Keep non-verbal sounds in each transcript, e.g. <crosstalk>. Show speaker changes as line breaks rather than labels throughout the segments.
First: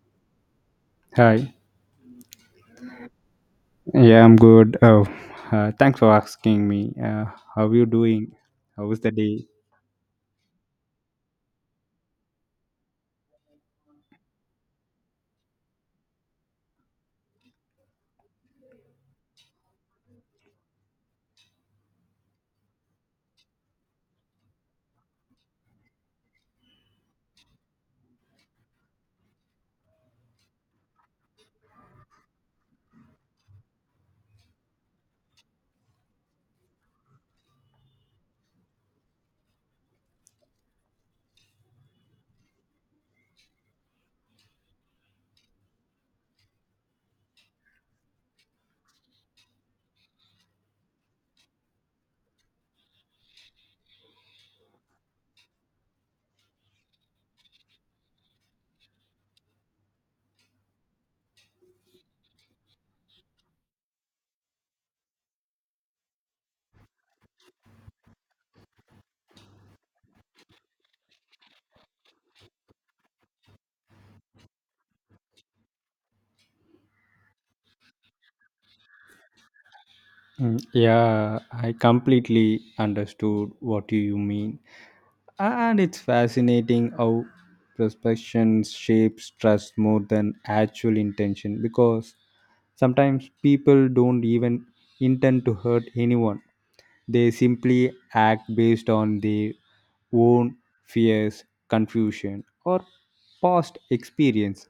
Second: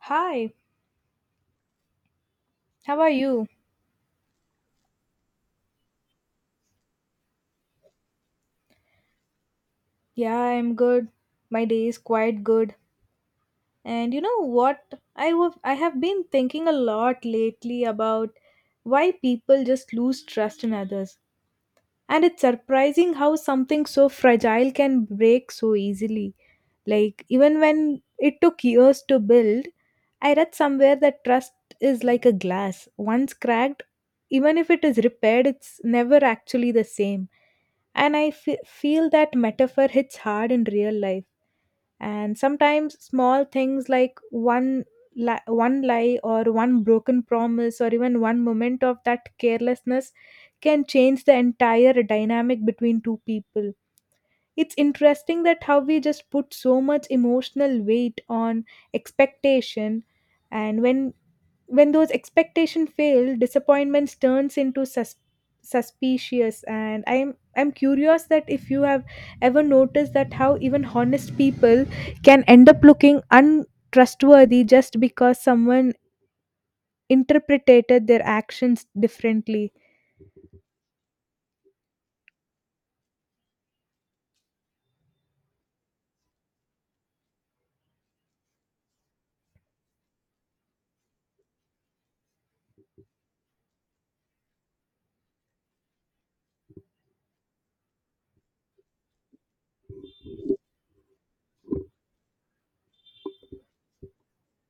Hi,
Hi.
how are you?
Yeah, I'm good. Oh, thanks for asking me. How are you doing? How was the day?
Yeah, I'm good. My day is quite good. And you know what? I have been thinking a lot lately about why people just lose trust in others. And it's surprising how something so fragile can break so easily. Like even when it took years to build, I read somewhere that trust is like a glass. Once cracked, even if it is repaired, it's never actually the same. And feel that metaphor hits hard in real life. And sometimes small things like one lie or one broken promise or even one moment of that carelessness can change the entire dynamic between two people. It's interesting that how we just put so much emotional weight on expectation, and when those expectations fail disappointments turns into suspicious, and I'm curious that if you have ever noticed that how even honest people can end up looking untrustworthy just because someone interpreted their actions differently.
Yeah, I completely understood what you mean. And it's fascinating how prospection shapes trust more than actual intention, because sometimes people don't even intend to hurt anyone. They simply act based on their own fears, confusion, or past experience.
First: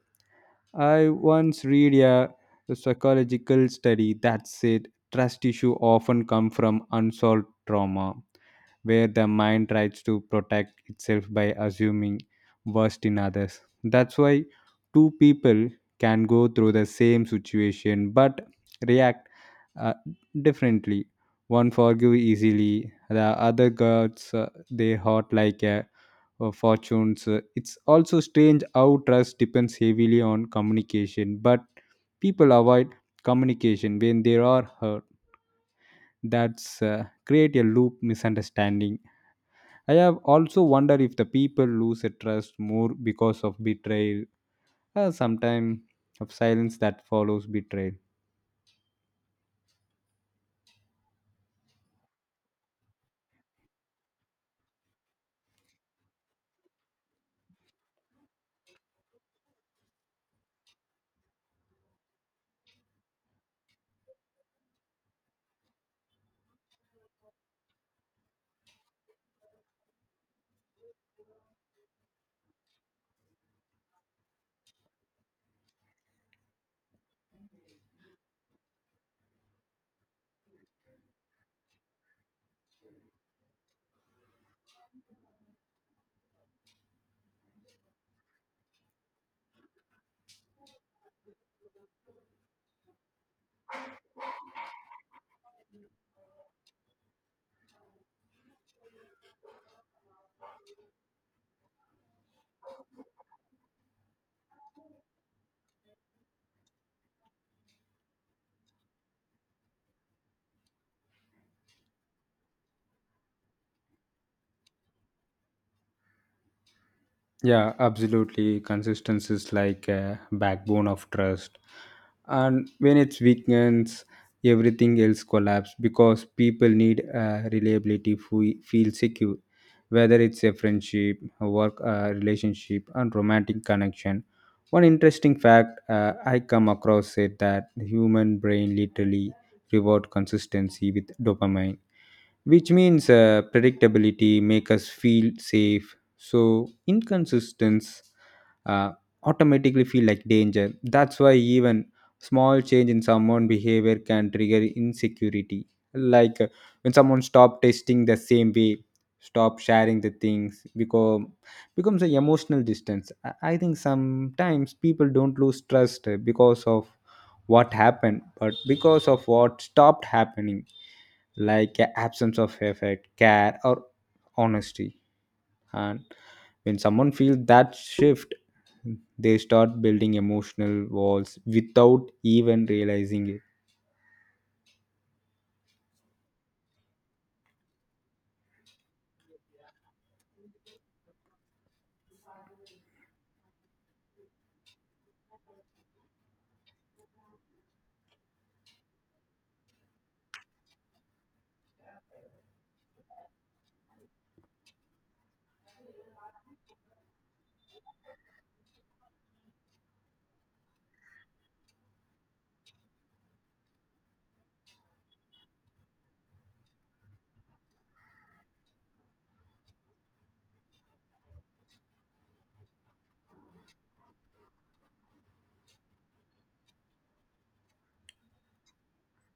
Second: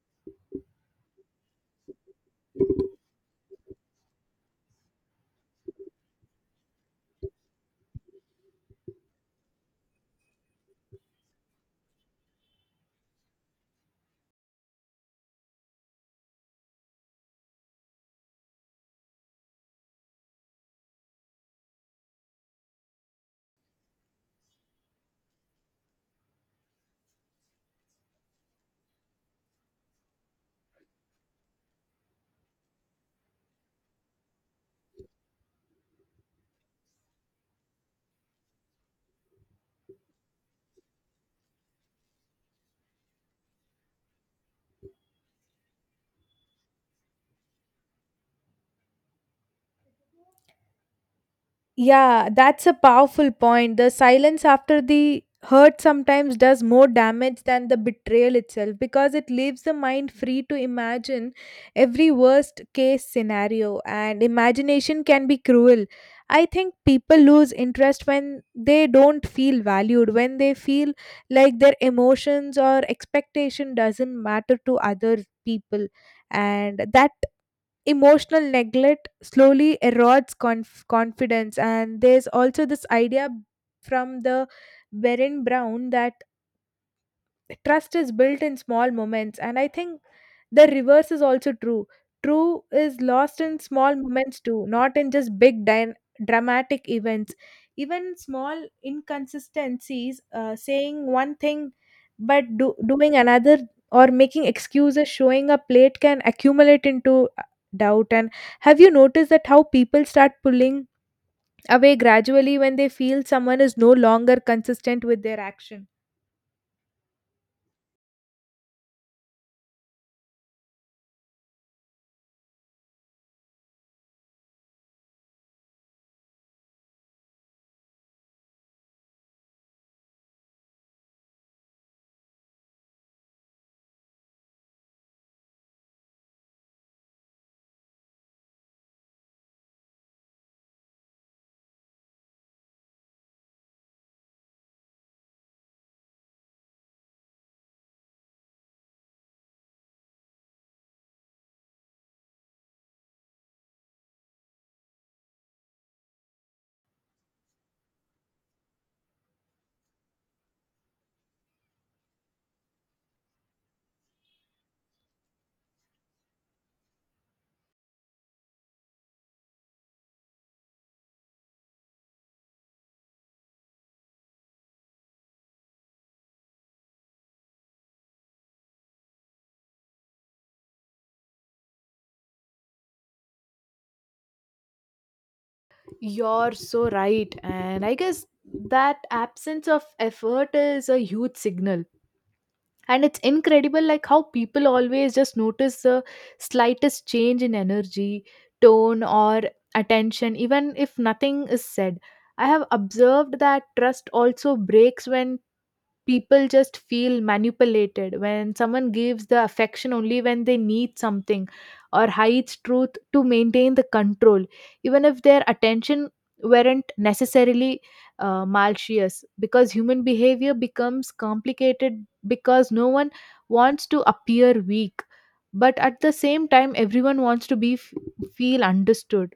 I once read a psychological study that said trust issue often come from unsolved trauma, where the mind tries to protect itself by assuming worst in others. That's why two people can go through the same situation but react uh, differently. One forgive easily, the other guards their heart like a fortunes. It's also strange how trust depends heavily on communication, but people avoid communication when they are hurt. That's create a loop misunderstanding. I have also wondered if the people lose a trust more because of betrayal, sometimes of silence that follows betrayal.
Yeah, that's a powerful point. The silence after the hurt sometimes does more damage than the betrayal itself because it leaves the mind free to imagine every worst case scenario, and imagination can be cruel. I think people lose interest when they don't feel valued, when they feel like their emotions or expectation doesn't matter to other people, and that emotional neglect slowly erodes confidence. And there's also this idea from the Baron Brown that trust is built in small moments, and I think the reverse is also true. True is lost in small moments too, not in just big dyn dramatic events. Even small inconsistencies, saying one thing but doing another, or making excuses, showing up late can accumulate into doubt. And have you noticed that how people start pulling away gradually when they feel someone is no longer consistent with their action?
Yeah, absolutely. Consistency is like a backbone of trust. And when it's weakens, everything else collapses because people need reliability, feel secure, whether it's a friendship, a work relationship, and romantic connection. One interesting fact I come across said that the human brain literally reward consistency with dopamine, which means predictability make us feel safe, so inconsistence uh, automatically feel like danger. That's why even small change in someone behavior can trigger insecurity, like when someone stop testing the same way, stop sharing the things become becomes an emotional distance. I think sometimes people don't lose trust because of what happened but because of what stopped happening, like a absence of effort, care, or honesty. And when someone feels that shift, they start building emotional walls without even realizing it.
You're so right. And I guess that absence of effort is a huge signal. And it's incredible, like how people always just notice the slightest change in energy, tone, or attention, even if nothing is said. I have observed that trust also breaks when people just feel manipulated, when someone gives the affection only when they need something or hides truth to maintain the control, even if their attention weren't necessarily malicious, because human behavior becomes complicated because no one wants to appear weak, but at the same time everyone wants to feel understood.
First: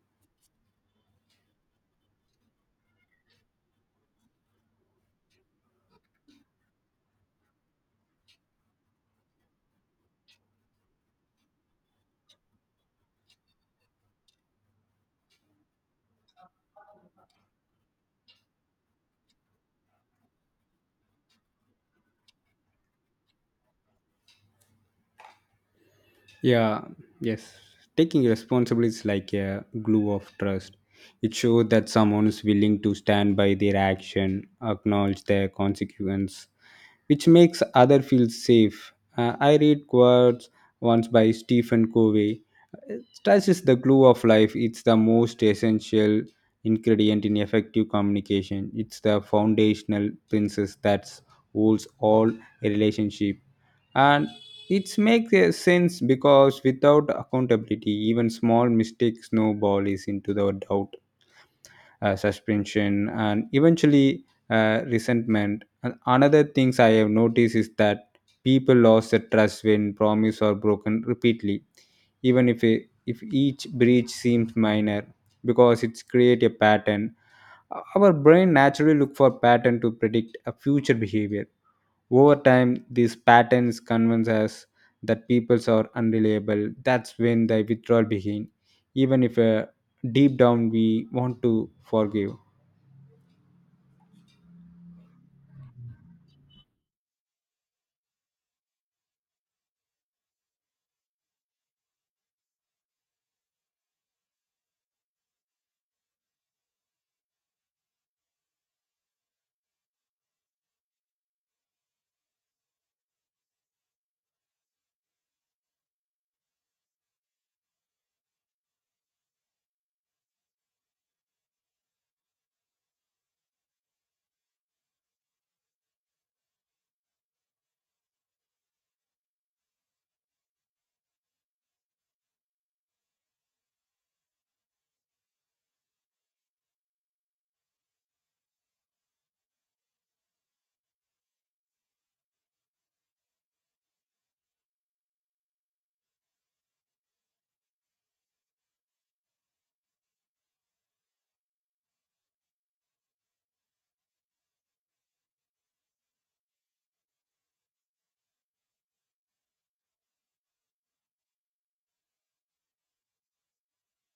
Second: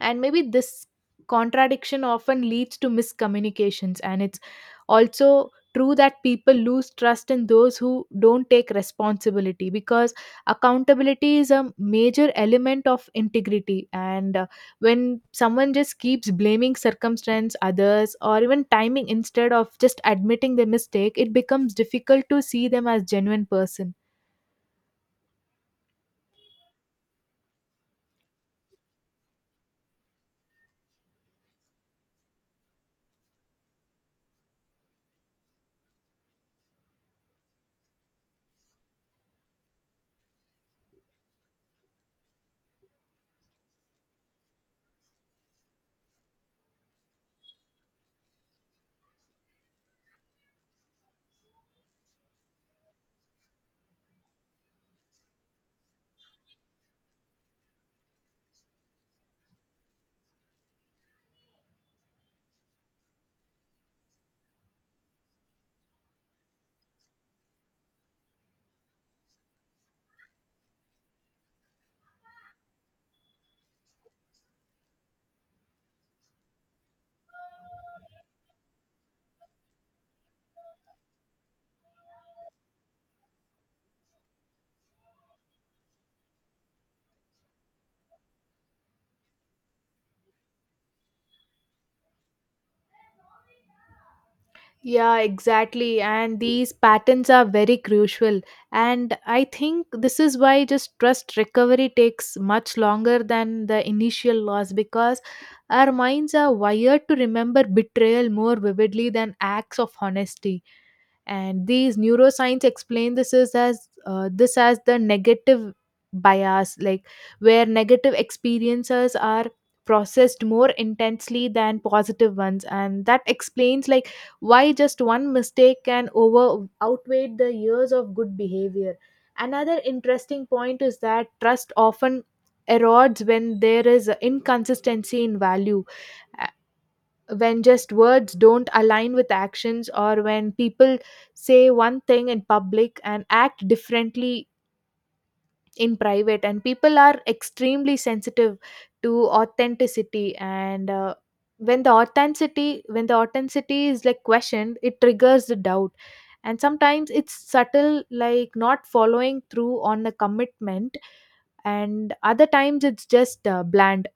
And maybe this contradiction often leads to miscommunications. And it's also true that people lose trust in those who don't take responsibility because accountability is a major element of integrity. And when someone just keeps blaming circumstance, others, or even timing instead of just admitting the mistake, it becomes difficult to see them as genuine person.
Yeah yes taking responsibility is like a glue of trust. It shows that someone is willing to stand by their action, acknowledge their consequence, which makes other feel safe. I read quotes once by Stephen Covey. Uh, Trust is the glue of life. It's the most essential ingredient in effective communication. It's the foundational principle that holds all relationship, and it makes a sense, because without accountability, even small mistakes snowball is into the doubt, suspension, and eventually resentment. And another things I have noticed is that people lost the trust when promise are broken repeatedly, even if it, if each breach seems minor, because it's create a pattern. Our brain naturally look for pattern to predict a future behavior. Over time these patterns convince us that people are unreliable. That's when the withdrawal begin, even if deep down we want to forgive.
Yeah, exactly. And these patterns are very crucial. And I think this is why just trust recovery takes much longer than the initial loss because our minds are wired to remember betrayal more vividly than acts of honesty, and these neuroscience explain this is as this as the negative bias, like where negative experiences are processed more intensely than positive ones, and that explains like why just one mistake can over outweigh the years of good behavior. Another interesting point is that trust often erodes when there is inconsistency in value, when just words don't align with actions or when people say one thing in public and act differently in private. And people are extremely sensitive to authenticity. And when the authenticity is like questioned it triggers the doubt. And sometimes it's subtle, like not following through on a commitment, and other times it's just bland,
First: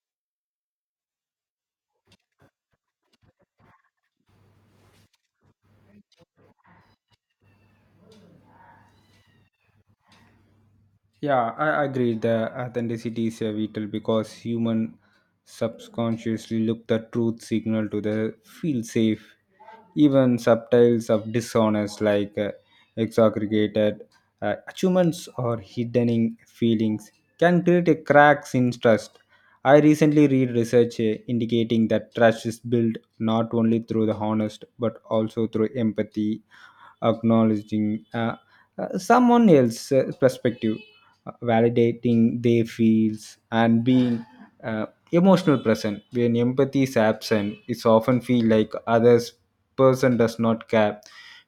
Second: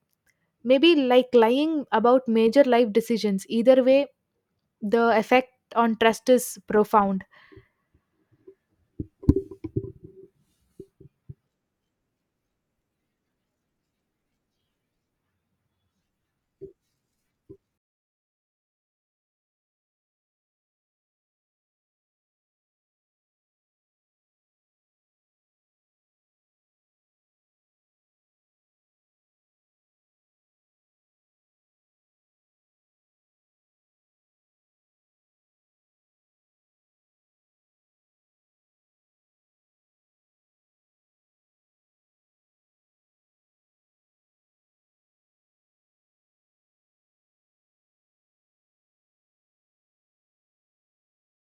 maybe like lying about major life decisions. Either way, the effect on trust is profound.
Yeah, I agree. The authenticity is a vital because human subconsciously look the truth signal to the feel safe. Even subtitles of dishonest like exaggregated achievements or hidden in feelings can create a cracks in trust. I recently read research indicating that trust is built not only through the honest but also through empathy, acknowledging someone else's perspective, validating their feels, and being uh, emotional present. When empathy is absent, it's often feel like others person does not care,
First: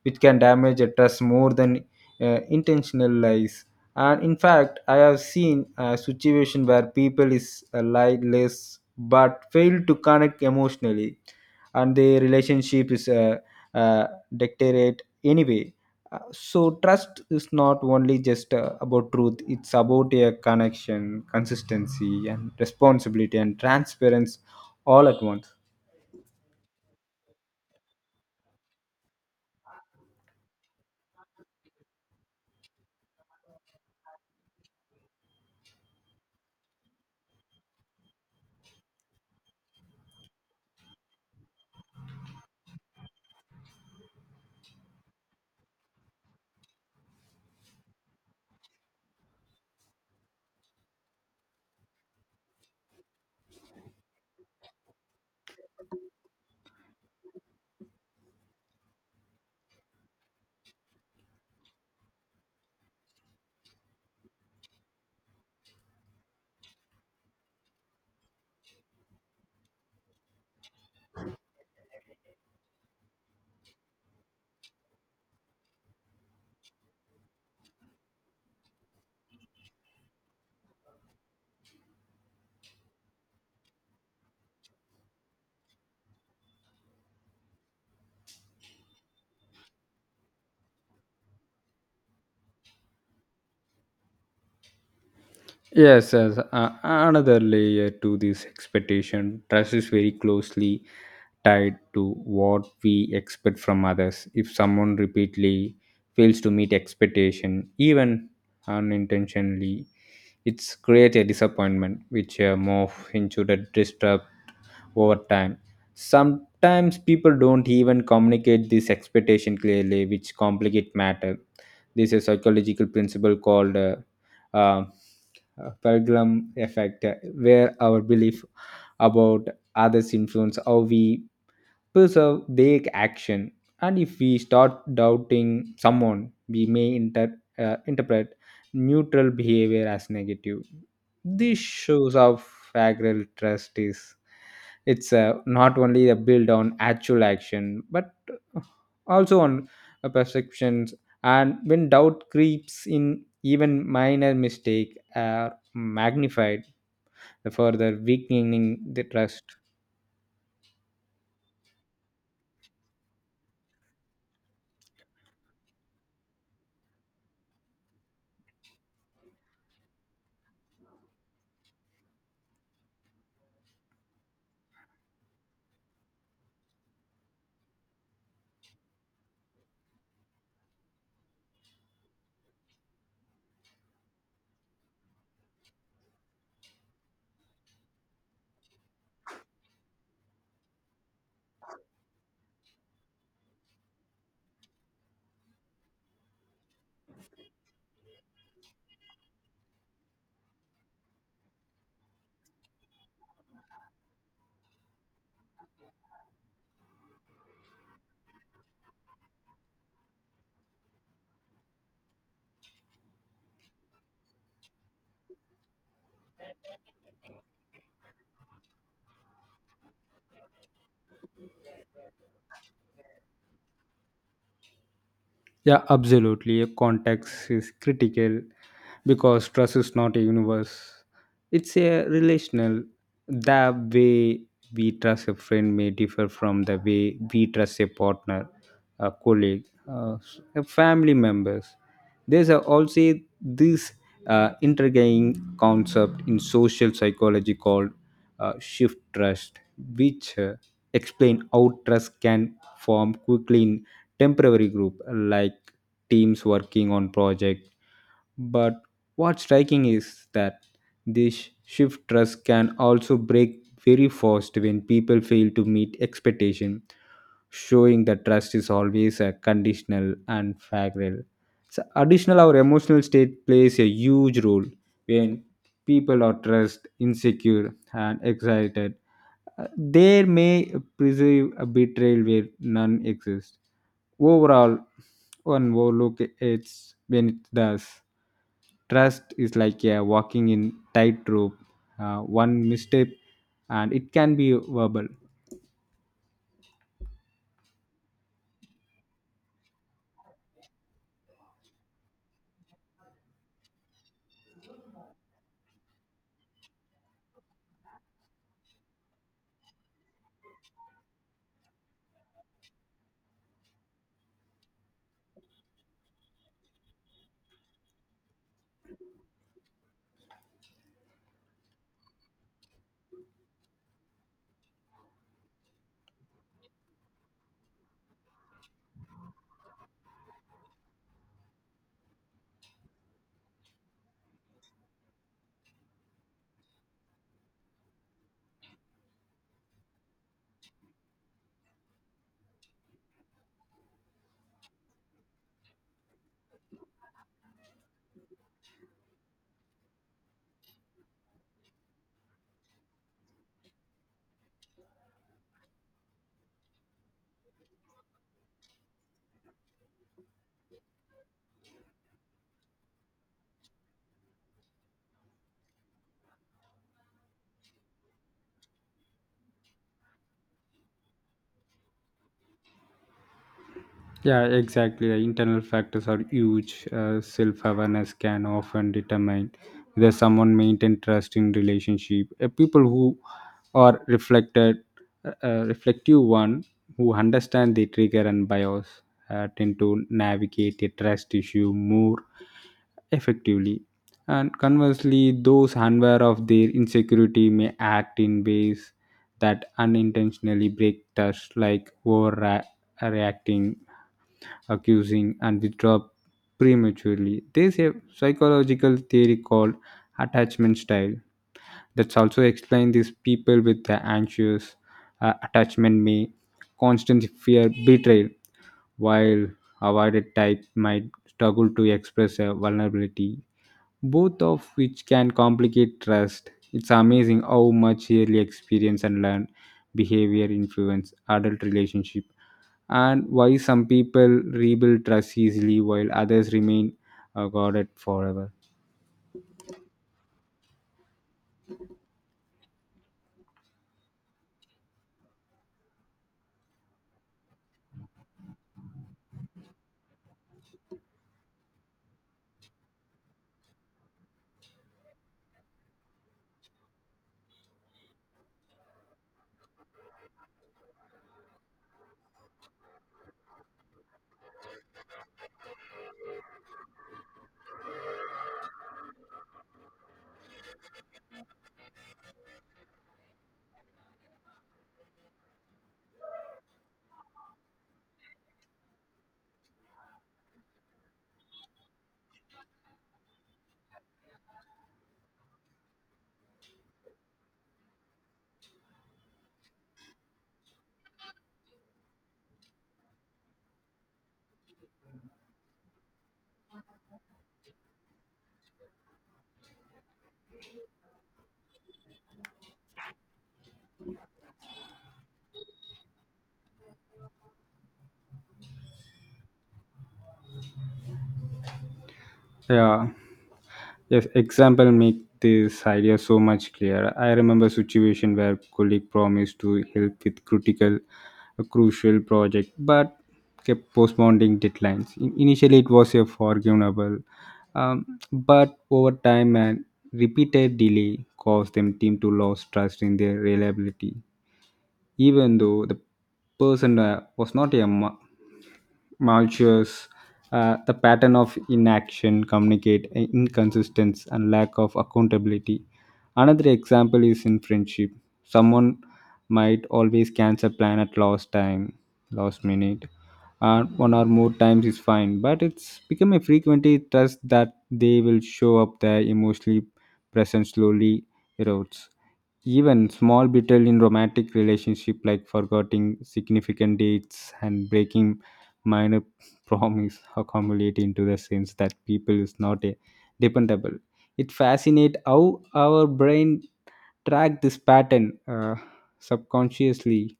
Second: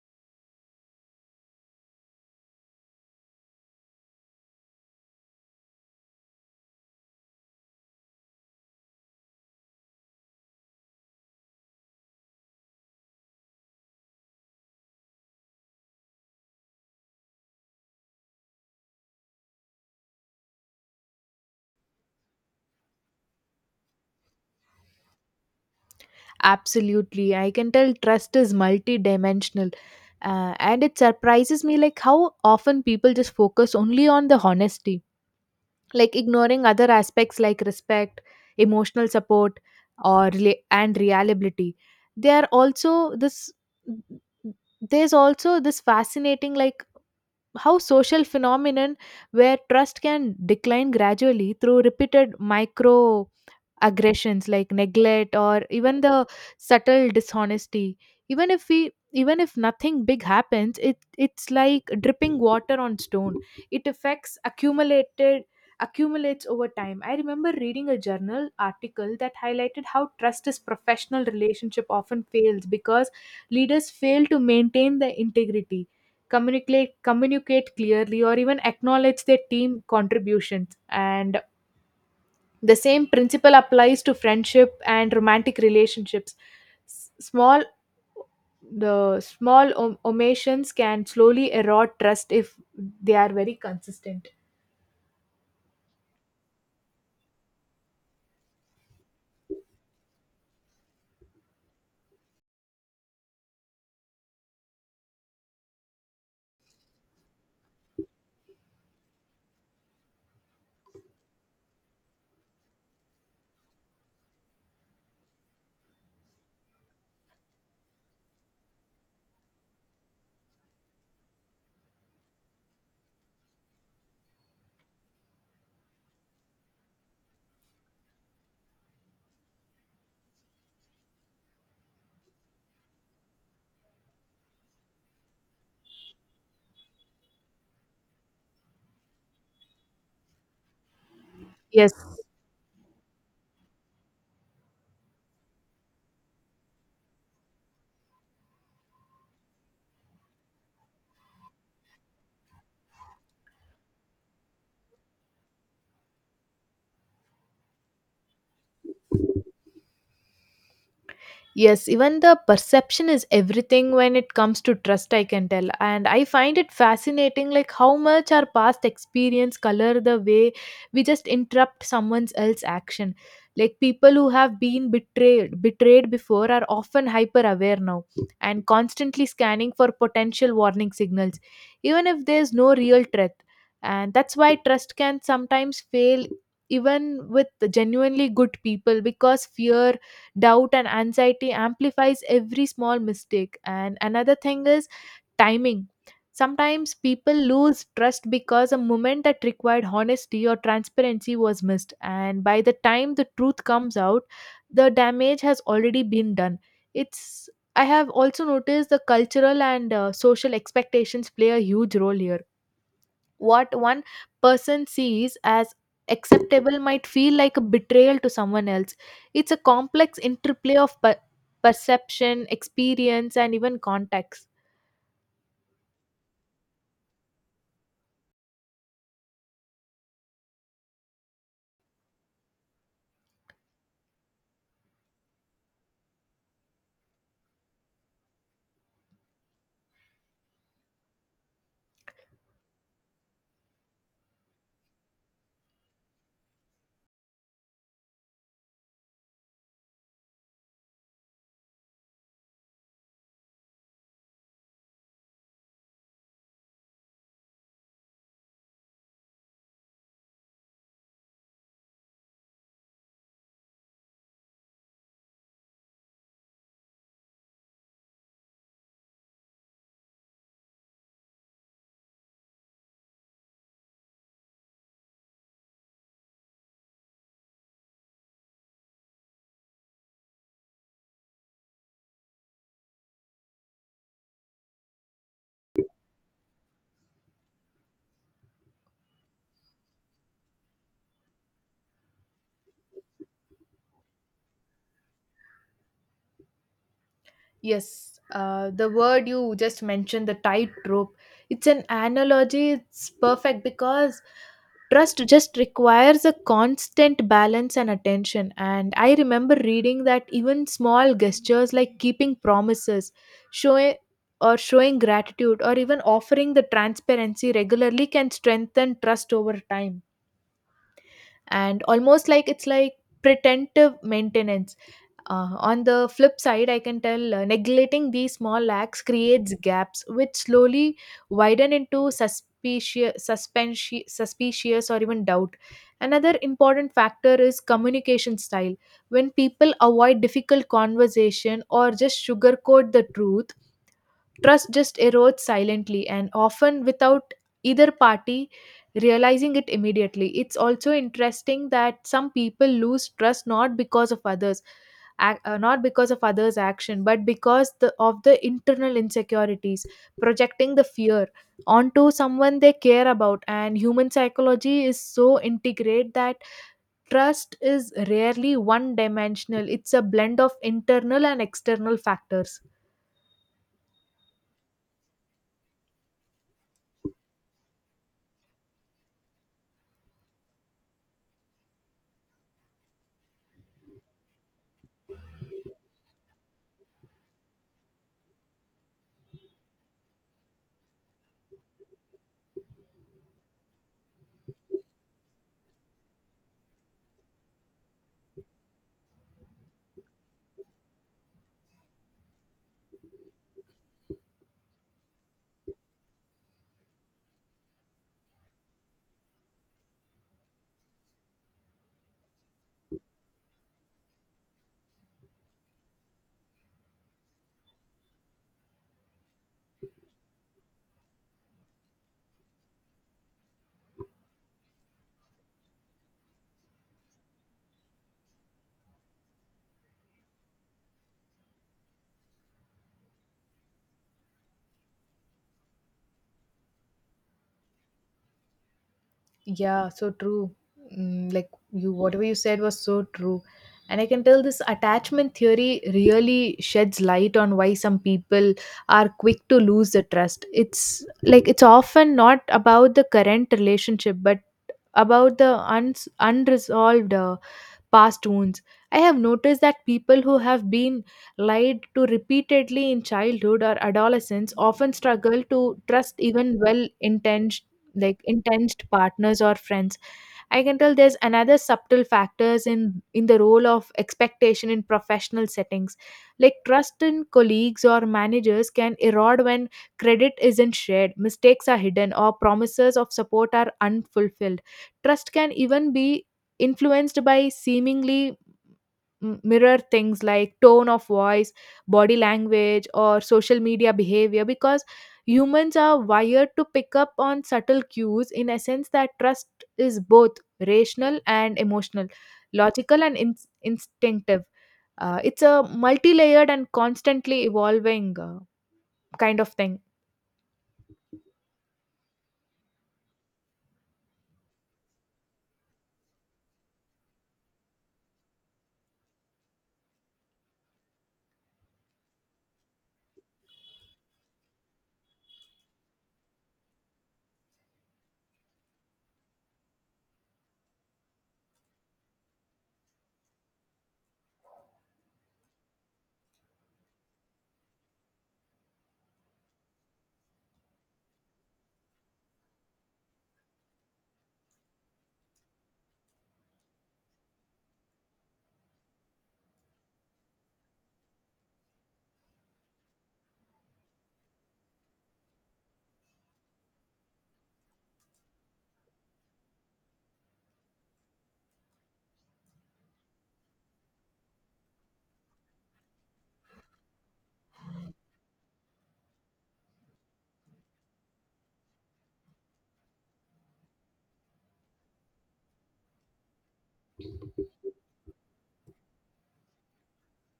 which can damage a trust more than intentional lies. And in fact I have seen a situation where people is lie less but fail to connect emotionally, and their relationship is uh, deteriorate anyway. So trust is not only just about truth, it's about a connection, consistency, and responsibility, and transparency all at once.
Absolutely, I can tell trust is multidimensional. And it surprises me like how often people just focus only on the honesty, like ignoring other aspects like respect, emotional support, or and reliability. They are also this There's also this fascinating like how social phenomenon where trust can decline gradually through repeated micro aggressions like neglect or even the subtle dishonesty. Even if nothing big happens, it's like dripping water on stone. It affects accumulated accumulates over time. I remember reading a journal article that highlighted how trust is professional relationship often fails because leaders fail to maintain the integrity, communicate clearly, or even acknowledge their team contributions. And the same principle applies to friendship and romantic relationships. S- small the small omissions can slowly erode trust if they are very consistent.
Yes, another layer to this expectation: trust is very closely tied to what we expect from others. If someone repeatedly fails to meet expectation, even unintentionally, it's create a disappointment, which more into the disturbs over time. Sometimes people don't even communicate this expectation clearly, which complicate matter. This is a psychological principle called uh, pendulum effect, where our belief about others influence how we preserve their action. And if we start doubting someone, we may interpret neutral behavior as negative. This
Yes.
shows how fragile trust is. It's not only a build on actual action, but also on perceptions. And when doubt creeps in, even minor mistake are magnified, the further weakening the trust.
Yes, even the perception is everything when it comes to trust, I can tell. And I find it fascinating, like how much our past experience color the way we just interrupt someone else's action. Like people who have been betrayed before are often hyper aware now and constantly scanning for potential warning signals, even if there's no real threat. And that's why trust can sometimes fail even with genuinely good people because fear, doubt, and anxiety amplifies every small mistake. And another thing is timing. Sometimes people lose trust because a moment that required honesty or transparency was missed, and by the time the truth comes out the damage has already been done. It's I have also noticed the cultural and social expectations play a huge role here. What one person sees as acceptable might feel like a betrayal to someone else. It's a complex interplay of perception, experience, and even context.
Yeah, absolutely. Context is critical because trust is not a universe, it's a relational. The way we trust a friend may differ from the way we trust a partner, a colleague, uh, a family members. There's also this intriguing concept in social psychology called shift trust, which explain how trust can form quickly in temporary group like teams working on project, but what's striking is that this shift trust can also break very fast when people fail to meet expectation, showing that trust is always a conditional and fragile. So additional our emotional state plays a huge role. When people are trust insecure and excited, there may preserve a betrayal where none exists. Overall, one overlook it's when it does. Trust is like a walking in tightrope. One misstep, and it can be verbal.
Yes, the word you just mentioned, the tightrope, it's an analogy. It's perfect because trust just requires a constant balance and attention. And I remember reading that even small gestures like keeping promises, showing showing gratitude, or even offering the transparency regularly can strengthen trust over time. And almost like it's like pretentive maintenance. On the flip side, I can tell neglecting these small lacks creates gaps which slowly widen into suspicious, suspension, suspicious, or even doubt. Another important factor is communication style. When people avoid difficult conversation or just sugarcoat the truth, trust just erodes silently and often without either party realizing it immediately. It's also interesting that some people lose trust not because of not because of others action but because of the internal insecurities projecting the fear onto someone they care about. And human psychology is so integrate that trust is rarely one dimensional. It's a blend of internal and external factors.
Yeah, exactly. The internal factors are huge. Self awareness can often determine whether someone maintain trust in relationship. People who are reflected, reflective one who understand the trigger and bias tend to navigate a trust issue more effectively. And conversely, those unaware of their insecurity may act in ways that unintentionally break trust, like overreacting, accusing, and withdraw prematurely. There's a psychological theory called attachment style that's also explained these. People with the anxious attachment may constantly fear betrayal, while avoided type might struggle to express a vulnerability, both of which can complicate trust. It's amazing how much early experience and learned behavior influence adult relationship, and why some people rebuild trust easily while others remain guarded forever.
Yeah, so true. Mm, like you, whatever you said was so true. And I can tell this attachment theory really sheds light on why some people are quick to lose the trust. It's like it's often not about the current relationship, but about the uns unresolved past wounds. I have noticed that people who have been lied to repeatedly in childhood or adolescence often struggle to trust even well intentioned like intense partners or friends. I can tell there's another subtle factors in the role of expectation in professional settings. Like trust in colleagues or managers can erode when credit isn't shared, mistakes are hidden, or promises of support are unfulfilled. Trust can even be influenced by seemingly mirror things like tone of voice, body language, or social media behavior because humans are wired to pick up on subtle cues, in a sense that trust is both rational and emotional, logical and instinctive. It's a multi layered and constantly evolving kind of thing.
Yeah, yes, example make this idea so much clearer. I remember situation where colleague promised to help with a crucial project, but kept postponing deadlines. Initially, it was a forgivable, um, but over time and repeated delay caused them team to lose trust in their reliability, even though the person was not malicious. The pattern of inaction communicate inconsistence and lack of accountability. Another example is in friendship. Someone might always cancel plan at last minute, and one or more times is fine. But it's become a frequently trust that they will show up there emotionally present slowly erodes. Even small betrayal in romantic relationship like forgetting significant dates and breaking minor <laughs> promise accumulate into the sense that people is not a dependable. It fascinates how our brain track this pattern subconsciously,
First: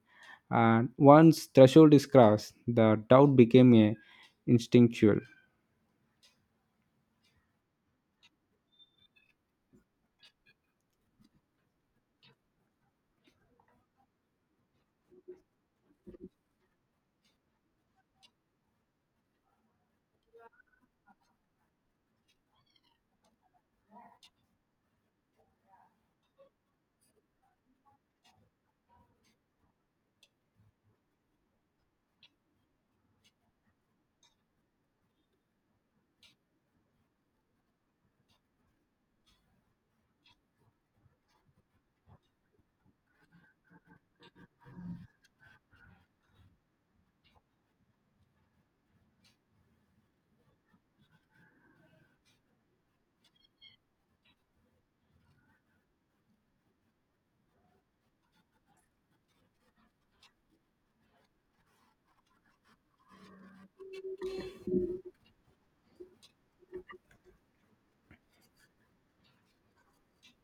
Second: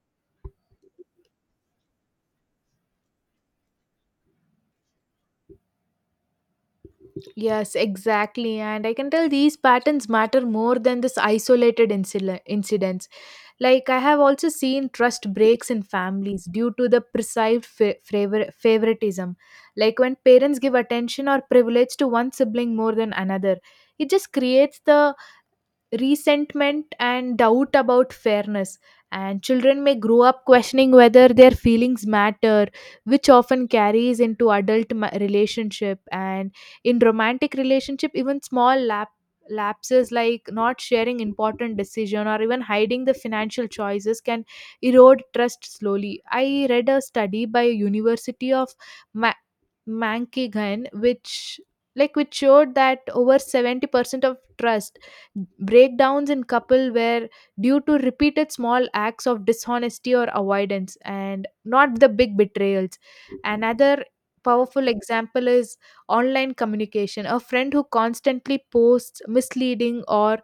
and once threshold is crossed the doubt became a instinctual.
Yes, exactly. And I can tell these patterns matter more than this isolated incidents. Like, I have also seen trust breaks in families due to the perceived favoritism. Like, when parents give attention or privilege to one sibling more than another, it just creates the resentment and doubt about fairness. And children may grow up questioning whether their feelings matter, which often carries into relationship. And in romantic relationship, even small lapses like not sharing important decision or even hiding the financial choices can erode trust slowly. I read a study by University of Ma- Mankigan, which showed that over 70% of trust breakdowns in couple were due to repeated small acts of dishonesty or avoidance and not the big betrayals. Another powerful example is online communication. A friend who constantly posts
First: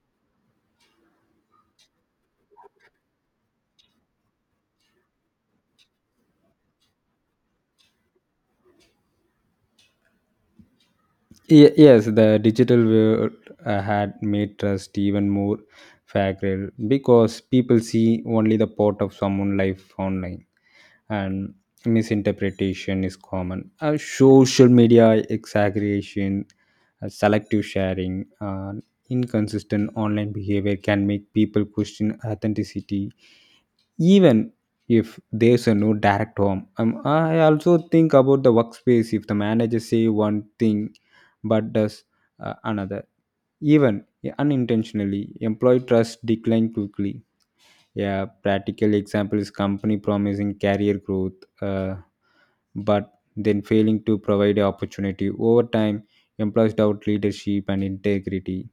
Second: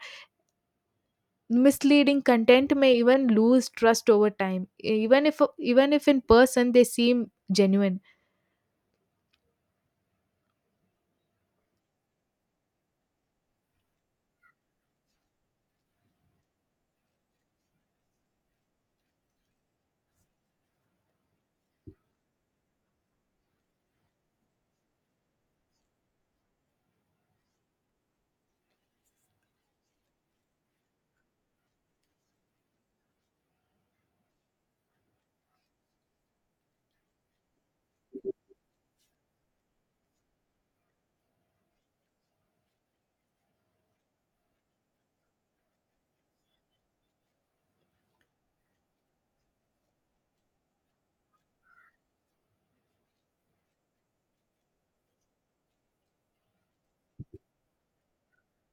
misleading content may even lose trust over time, even if in person they seem genuine.
Yes, the digital world had made trust even more fragile because people see only the part of someone's life online, and misinterpretation is common. Social media exaggeration, selective sharing, inconsistent online behavior can make people question authenticity, even if there's a no direct harm. I also think about the workspace. If the manager say one thing but does another. Even unintentionally, employee trust decline quickly. A practical example is company promising career growth, uh, but then failing to provide an opportunity. Over time, employees doubt leadership and integrity.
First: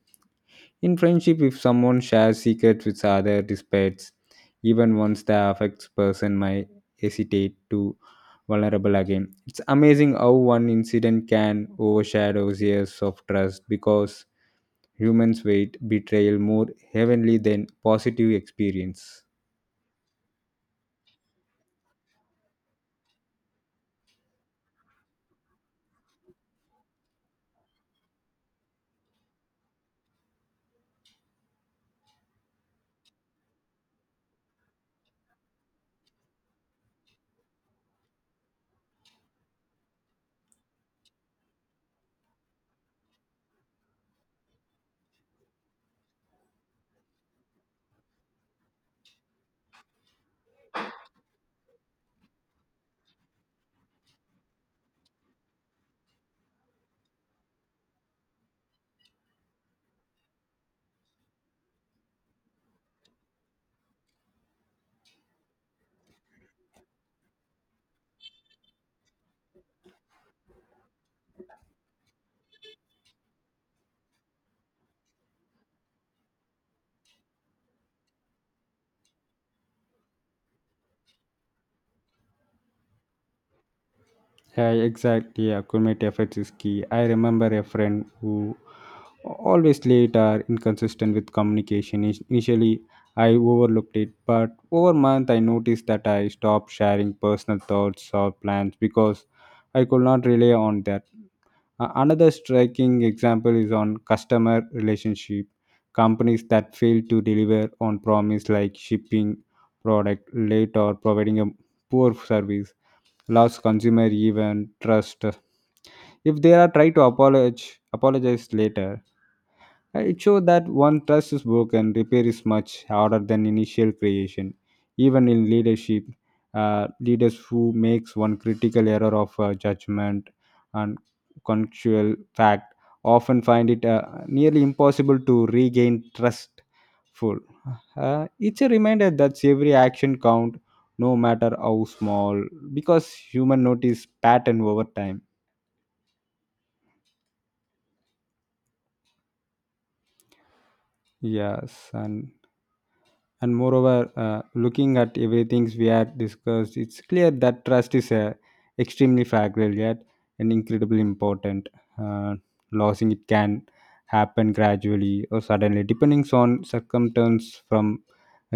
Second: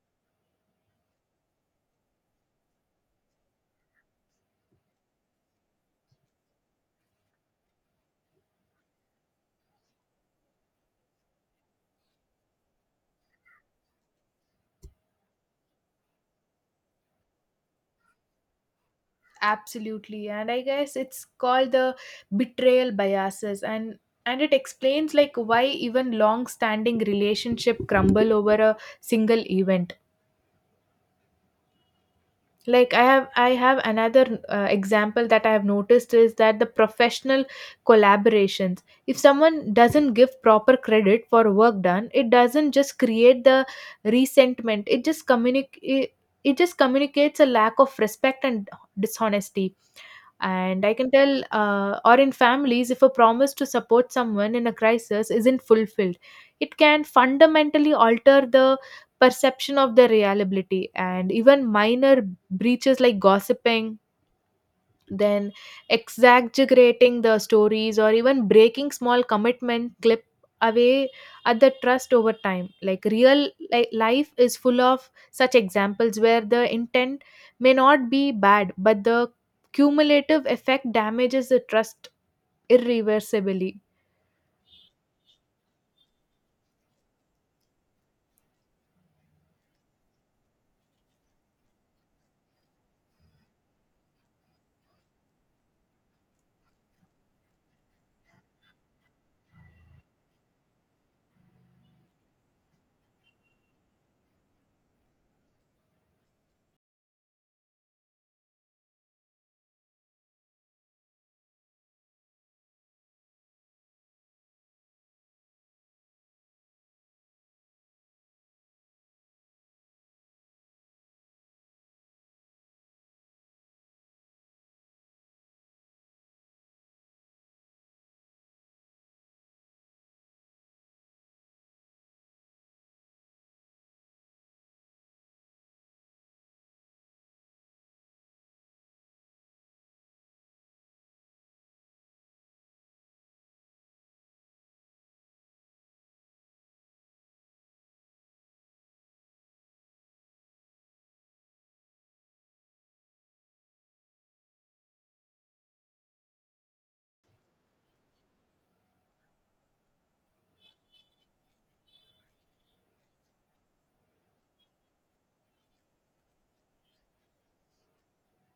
In friendship, if someone shares secrets with other despite even once, the affects person might hesitate to vulnerable again. It's amazing how one incident can overshadow years of trust because humans weight betrayal more heavenly than positive experience.
Absolutely, and I guess it's called the betrayal biases, and it explains like why even long standing relationship crumble over a single event. Like I have another example that I have noticed is that the professional collaborations, if someone doesn't give proper credit for work done, it doesn't just create the resentment, it just communicates a lack of respect and dishonesty. And I can tell, or in families, if a promise to support someone in a crisis isn't fulfilled, it can fundamentally alter the perception of their reliability. And even minor breaches like gossiping, then exaggerating the stories, or even breaking small commitment clip away at the trust over time. Like life is full of such examples where the intent may not be bad but the cumulative effect damages the trust irreversibly.
Yeah, exactly. Accurate efforts is key. I remember a friend who always late or inconsistent with communication. Initially, I overlooked it, but over month I noticed that I stopped sharing personal thoughts or plans because I could not rely on that. Another striking example is on customer relationship. Companies that fail to deliver on promise, like shipping product late or providing a poor service, loves consumer even trust. If they are try to apologize later, it showed that one trust is broken, repair is much harder than initial creation. Even in leadership, leaders who makes one critical error of judgment and contextual fact often find it nearly impossible to regain trust full. It's a reminder that every action count, no matter how small, because human notice pattern over time. Yes, and moreover, looking at everything we had discussed, it's clear that trust is extremely fragile yet and incredibly important. uh, Losing it can happen gradually or suddenly depending on circumstance, from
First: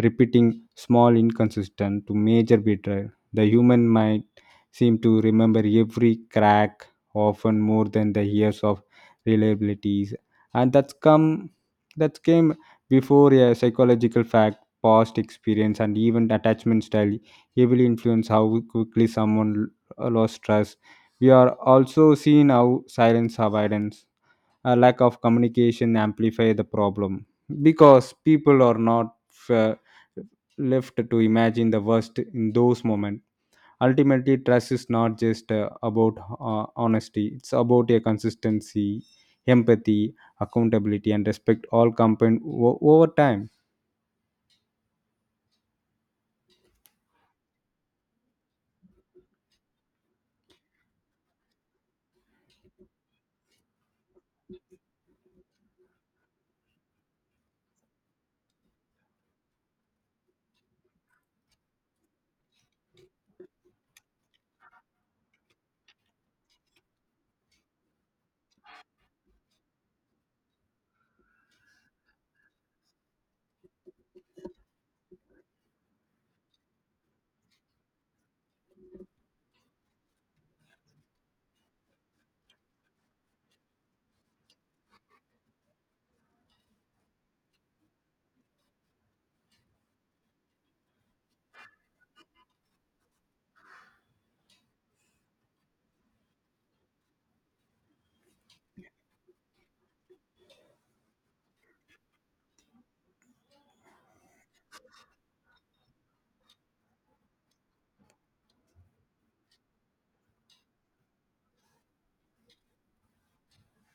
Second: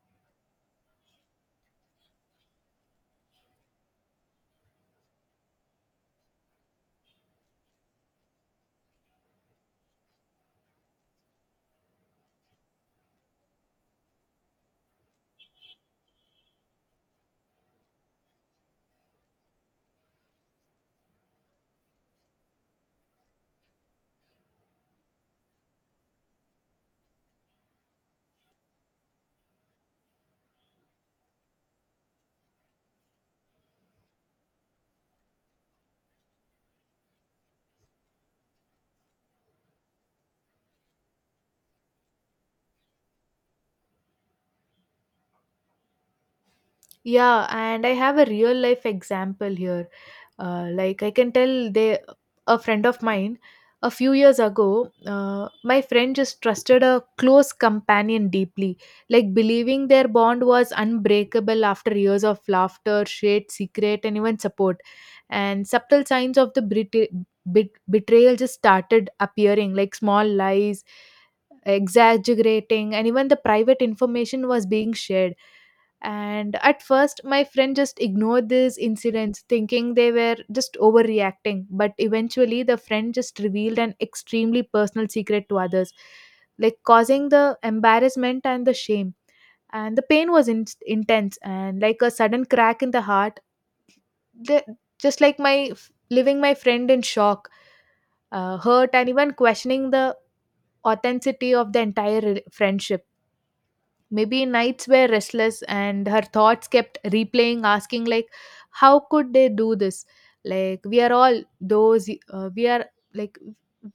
repeating small inconsistent to major betrayal. The human mind seem to remember every crack, often more than the years of reliabilities, and that came before a psychological fact. Past experience and even attachment style heavily influence how quickly someone lost trust. We are also seeing how silence avoidance, a lack of communication amplify the problem because people are not uh, left to imagine the worst in those moments. Ultimately, trust is not just about honesty; it's about a consistency, empathy, accountability, and respect all combined over time.
Yeah, and I have a real life example here. Like I can tell they a friend of mine a few years ago, my friend just trusted a close companion deeply, like believing their bond was unbreakable after years of laughter, shared secret, and even support. And subtle signs of the betrayal just started appearing, like small lies, exaggerating, and even the private information was being shared. And at first, my friend just ignored these incidents, thinking they were just overreacting. But eventually, the friend just revealed an extremely personal secret to others, like causing the embarrassment and the shame. And the pain was intense and like a sudden crack in the heart, the- just like my leaving my friend in shock, hurt, and even questioning the authenticity of the entire friendship. Maybe nights were restless and her thoughts kept replaying, asking, like, how could they do this? Like, like,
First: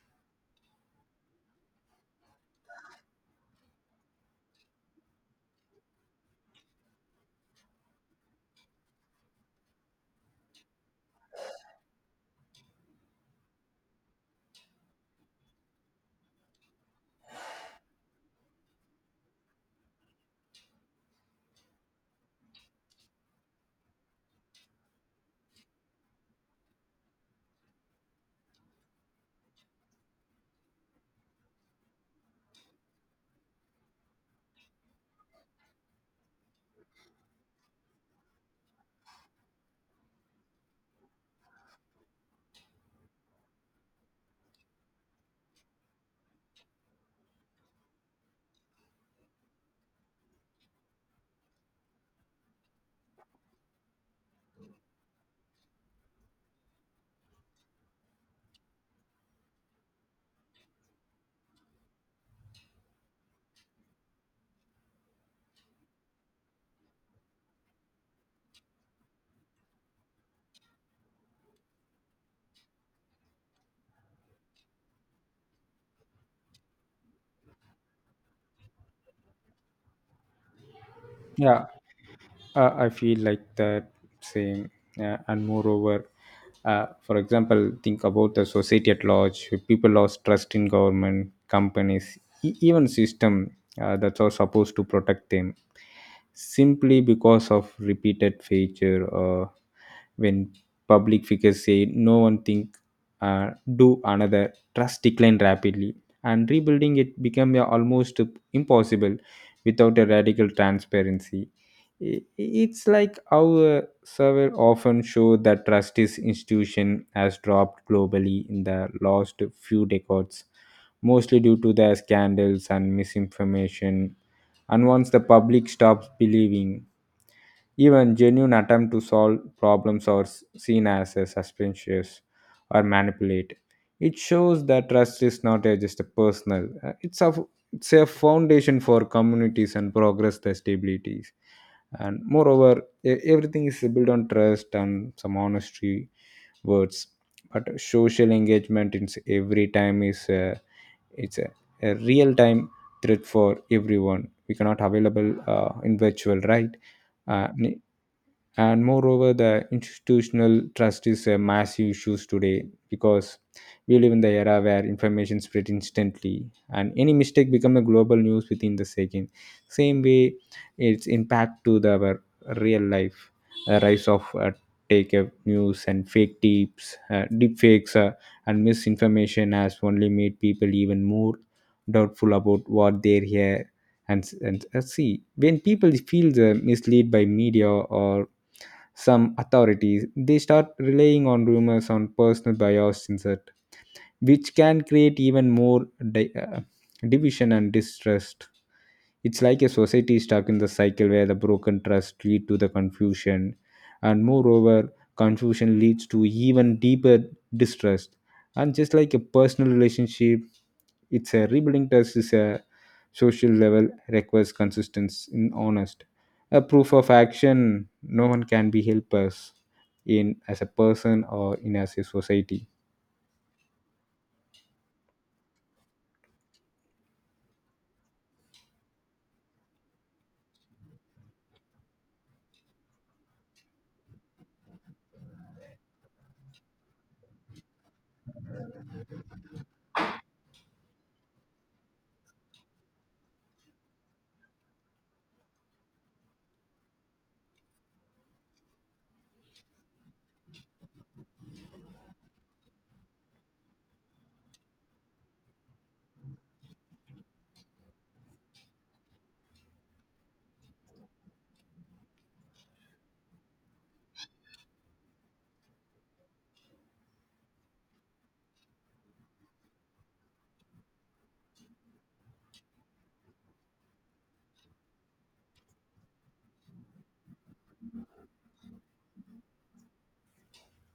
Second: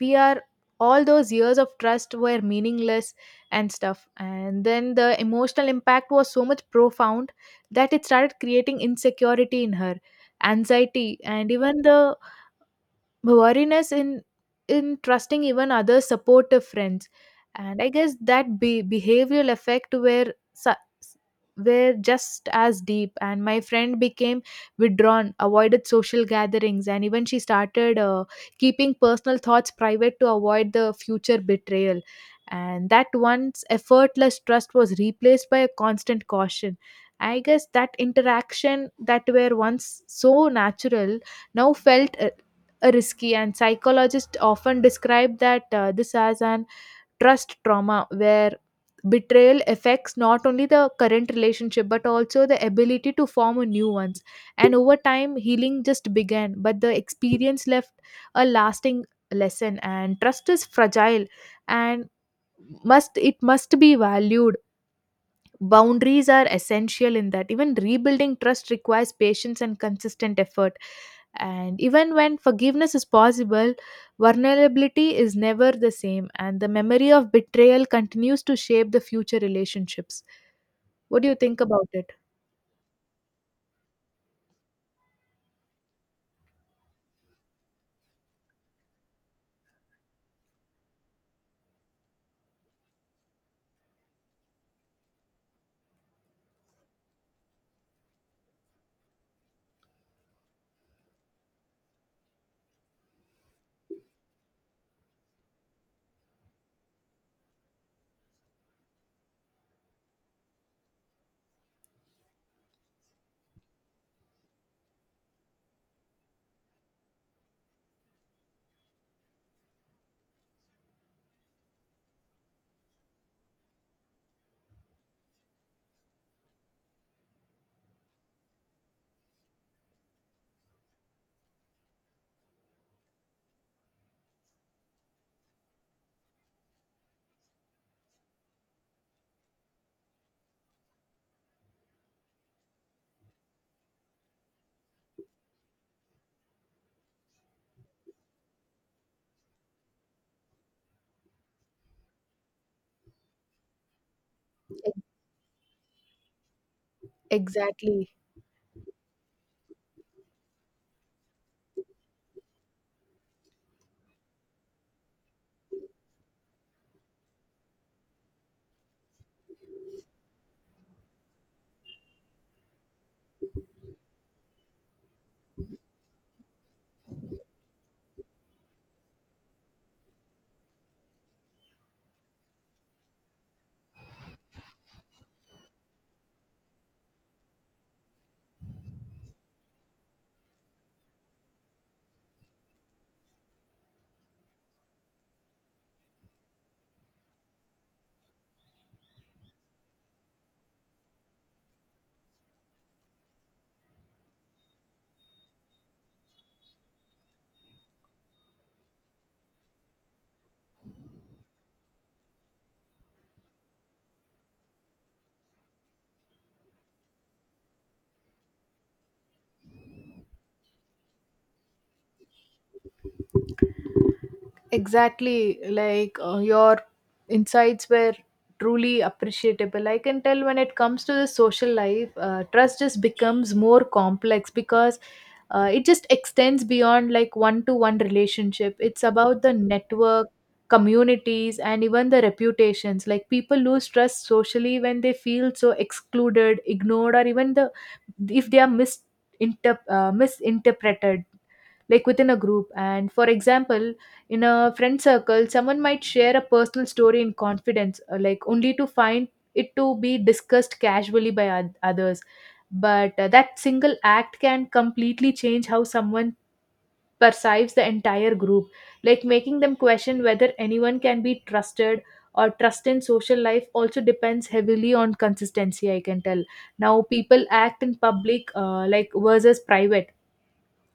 we are all those years of trust were meaningless and stuff. And then the emotional impact was so much profound that it started creating insecurity in her, anxiety, and even the worriness in trusting even other supportive friends. And I guess that behavioral effect were just as deep, and my friend became withdrawn, avoided social gatherings, and even she started keeping personal thoughts private to avoid the future betrayal. And that once effortless trust was replaced by a constant caution. I guess that interaction that were once so natural now felt risky. And psychologists often describe that this as an trust trauma, where betrayal affects not only the current relationship but also the ability to form a new ones. And over time healing just began, but the experience left a lasting lesson. And trust is fragile and must it must be valued. Boundaries are essential in that. Even rebuilding trust requires patience and consistent effort. And even when forgiveness is possible, vulnerability is never the same, and the memory of betrayal continues to shape the future relationships. What do you think
Yeah,
about it?
I feel like that same, and moreover, for example, think about the society at large. People lost trust in government, companies, even system that are supposed to protect them, simply because of repeated failure. When public figures say no one think, do another, trust declined rapidly and rebuilding it became almost impossible without a radical transparency. It's like our survey often show that trust is institution has dropped globally in the last few decades, mostly due to the scandals and misinformation. And once the public stops believing, even genuine attempt to solve problems are seen as a suspicious or manipulate. It shows that trust is not a, just a personal; it's a, it's a foundation for communities and progress the stabilities. And moreover, everything is built on trust and some honesty words. But social engagement in every time is a, it's a real time threat for everyone. We cannot available in virtual, right? uh,
Exactly.
and moreover, the institutional trust is a massive issue today because we live in the era where information spread instantly and any mistake become a global news within the second. Same way its impact to the our real life. The rise of take news and fake tips, deep fakes, and misinformation has only made people even more doubtful about what they hear and see. When people feel the misled by media or some authorities, they start relying on rumors on personal bias insert, which can create even more di- uh, division and distrust. It's like a society is stuck in the cycle where the broken trust lead to the confusion, and moreover, confusion leads to even deeper distrust. And just like a personal relationship, it's a rebuilding trust is a social level requires consistency in honest. A proof of action no one can be help us in as a person or in as a society.
Exactly, like your insights were truly appreciable. I can tell when it comes to the social life, trust just becomes more complex because it just extends beyond like one to one relationship. It's about the network, communities, and even the reputations. Like people lose trust socially when they feel so excluded, ignored, or even the if they are misinterpreted like within a group. And for example, in a friend circle, someone might share a personal story in confidence, like only to find it to be discussed casually by others. But that single act can completely change how someone perceives the entire group, like making them question whether anyone can be trusted. Or trust in social life also depends heavily on consistency, I can tell. Now people act in public like versus private,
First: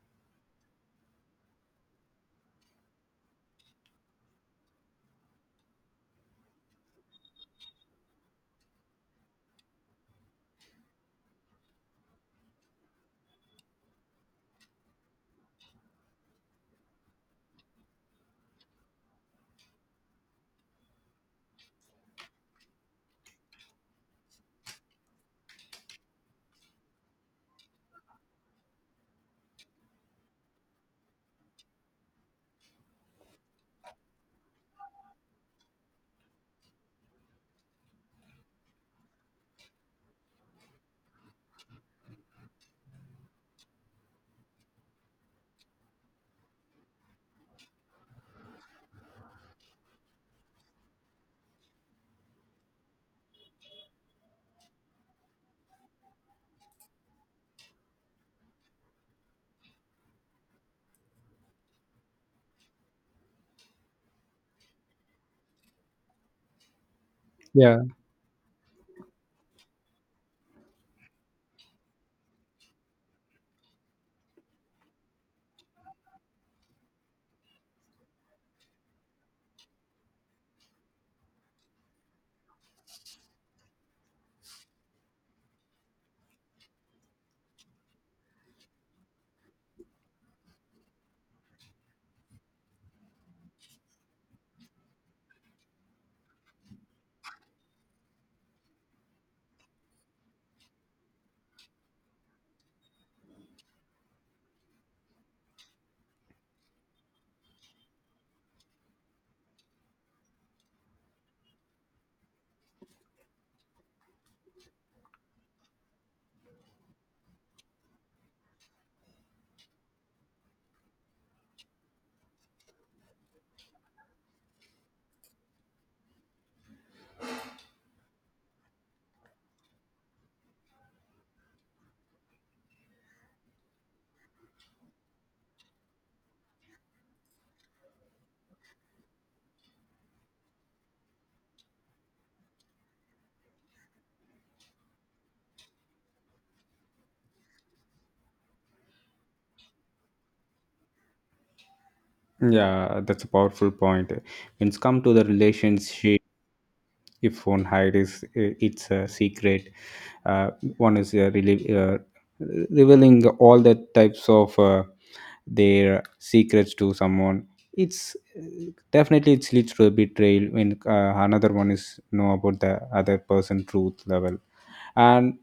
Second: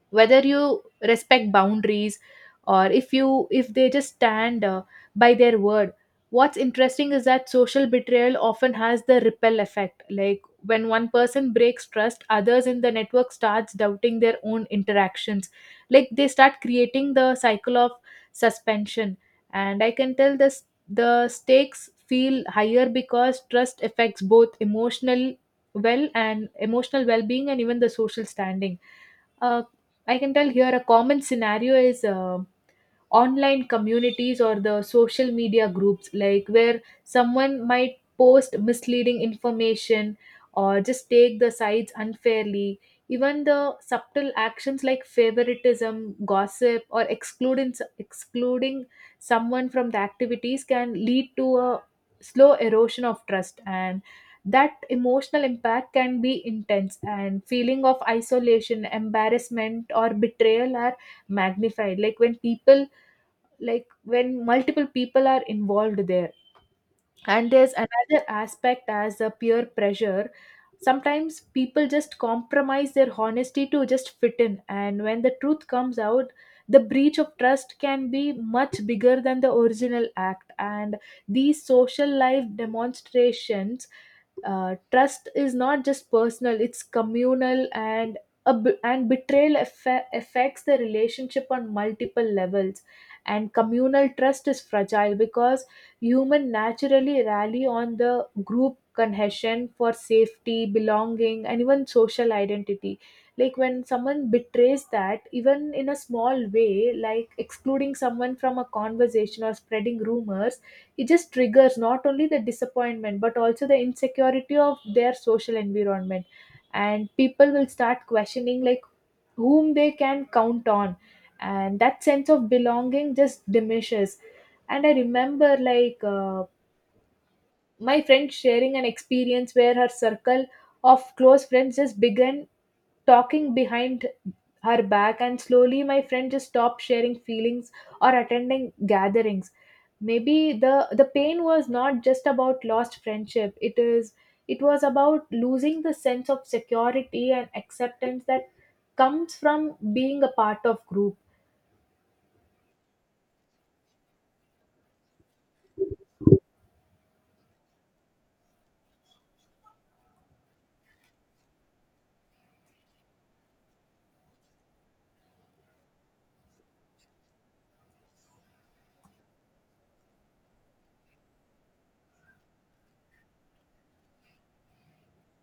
whether you respect boundaries, or if they just stand by their word. What's interesting is that social betrayal often has the ripple effect. Like when one person breaks trust, others in the network starts doubting their own interactions, like they start creating the cycle of suspension. And I can tell this, the stakes feel higher because trust affects both emotional well-being and even the social standing. uh, I can tell here a common scenario is online communities or the social media groups, like where someone might post misleading information or just take the sides unfairly. Even the subtle actions like favoritism, gossip, or excluding someone from the activities can lead to a slow erosion of trust. And that emotional impact can be intense, and feeling of isolation, embarrassment, or betrayal are magnified, like when multiple people are involved there. And there's
Yeah.
another aspect as a peer pressure. Sometimes people just compromise their honesty to just fit in, and when the truth comes out, the breach of trust can be much bigger than the original act. And these social life demonstrations, trust is not just personal, it's communal. And betrayal affects the relationship on multiple levels. And communal trust is fragile because humans naturally rally on the group cohesion for safety, belonging, and even social identity. Like when someone betrays that, even in a small way, like excluding someone from a conversation or spreading rumors, it just triggers not only the disappointment but also the insecurity of their social environment. And people will start questioning like whom they can count on, and that sense of belonging just diminishes. And I remember like my friend sharing an experience where her circle of close friends just began talking behind her back, and slowly my friend just stopped sharing feelings or attending gatherings. Maybe the the pain was not just about lost friendship, it was about losing the sense of security and acceptance that comes from being a part of group.
Yeah, that's a powerful point. When it's come to the relationship, if one hide is it's a secret, uh, one is really revealing all the types of their secrets to someone, it's definitely it leads to a betrayal when another one is know about the other person truth level. And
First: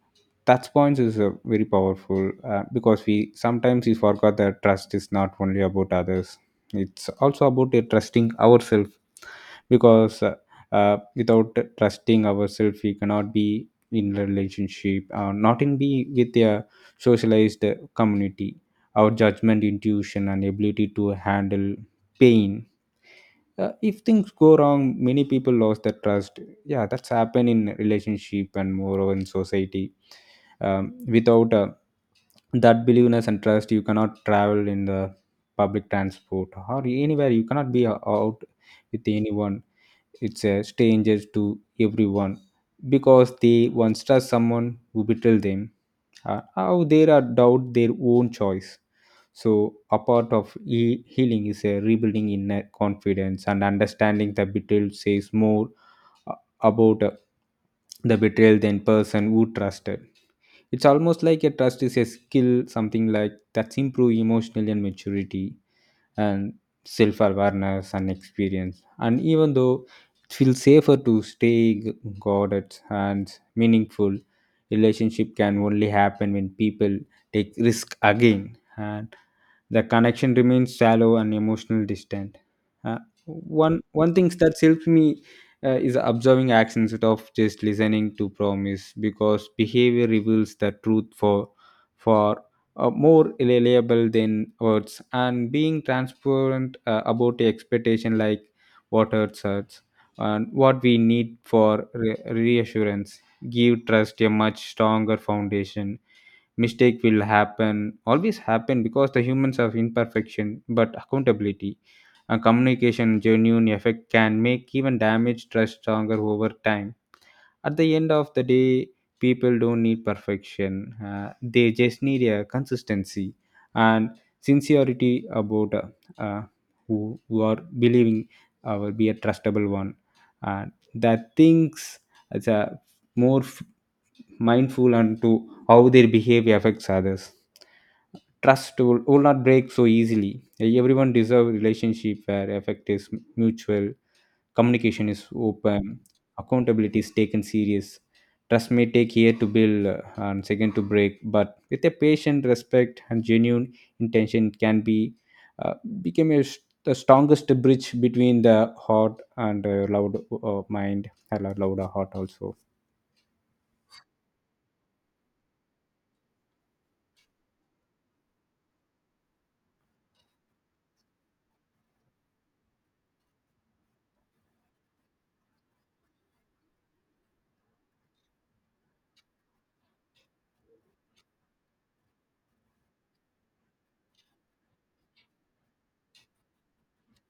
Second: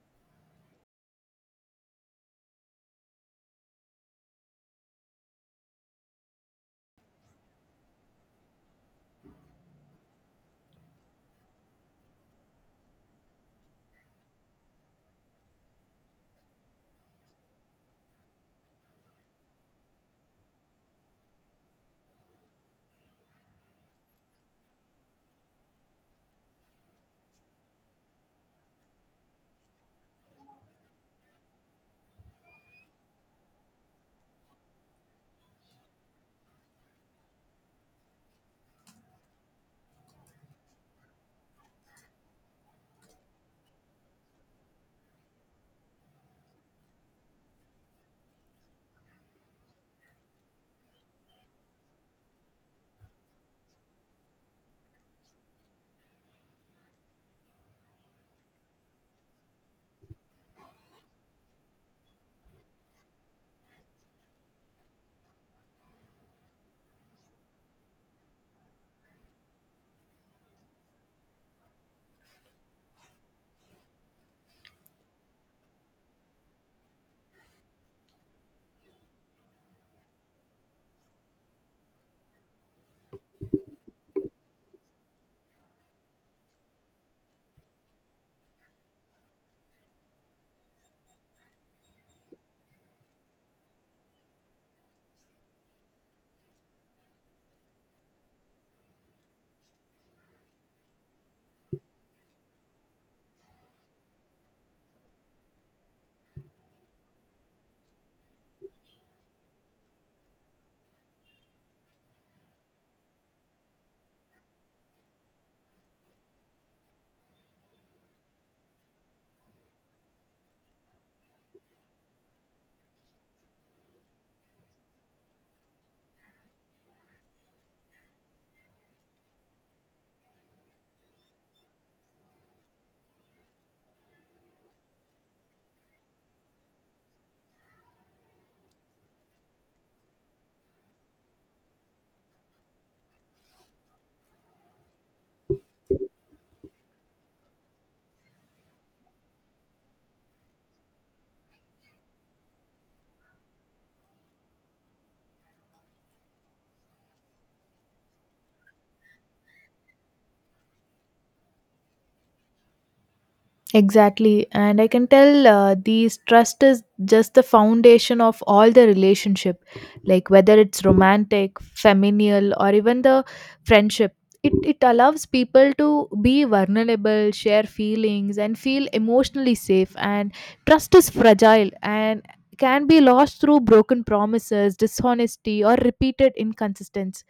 touch points is very powerful because we sometimes we forgot that trust is not only about others, it's also about trusting ourselves. Because without trusting ourselves, we cannot be in a relationship, not in be with a socialized community. Our judgment, intuition, and ability to handle pain, if things go wrong, many people lost their trust. Yeah, that's happened in relationship and moreover in society. um, Without that believeness and trust, you cannot travel in the public transport or anywhere, you cannot be out with anyone. It's a strangers to everyone, because they once trust someone who betrayed them. How they are doubt their own choice. So a part of healing is a rebuilding inner confidence and understanding the betrayal says more uh, about the betrayal than person who trusted. It's almost like a trust is a skill, something like that's improve emotional and maturity and self awareness and experience. And even though it feels safer to stay guarded and meaningful, relationship can only happen when people take risk again. And the connection remains shallow and emotional distant. Uh, one thing that helps me is observing actions instead of just listening to promise, because behavior reveals the truth for for more reliable than words. And being transparent about the expectation, like what hurts us and what we need for reassurance, give trust a much stronger foundation. Mistake will happen, always happen, because the humans have imperfection, but accountability, a communication, genuine effect can make even damage trust stronger over time. At the end of the day, people don't need perfection, uh, they just need a consistency and sincerity about uh, who are believing will be a trustable one. And that thinks it's a more mindful and to how their behavior affects others, trust will not break so easily. Everyone deserve relationship where effect is mutual, communication is open, accountability is taken serious. Trust may take year to build, and second to break, but with a patient respect and genuine intention, it can be uh, become a, the strongest bridge between the heart and loud, mind and a louder heart also.
Exactly. And I can tell these trust is just the foundation of all the relationship, like whether it's romantic, familial, or even the friendship. It allows people to be vulnerable, share feelings, and feel emotionally safe. And trust is fragile and can be lost through broken promises, dishonesty, or repeated inconsistency.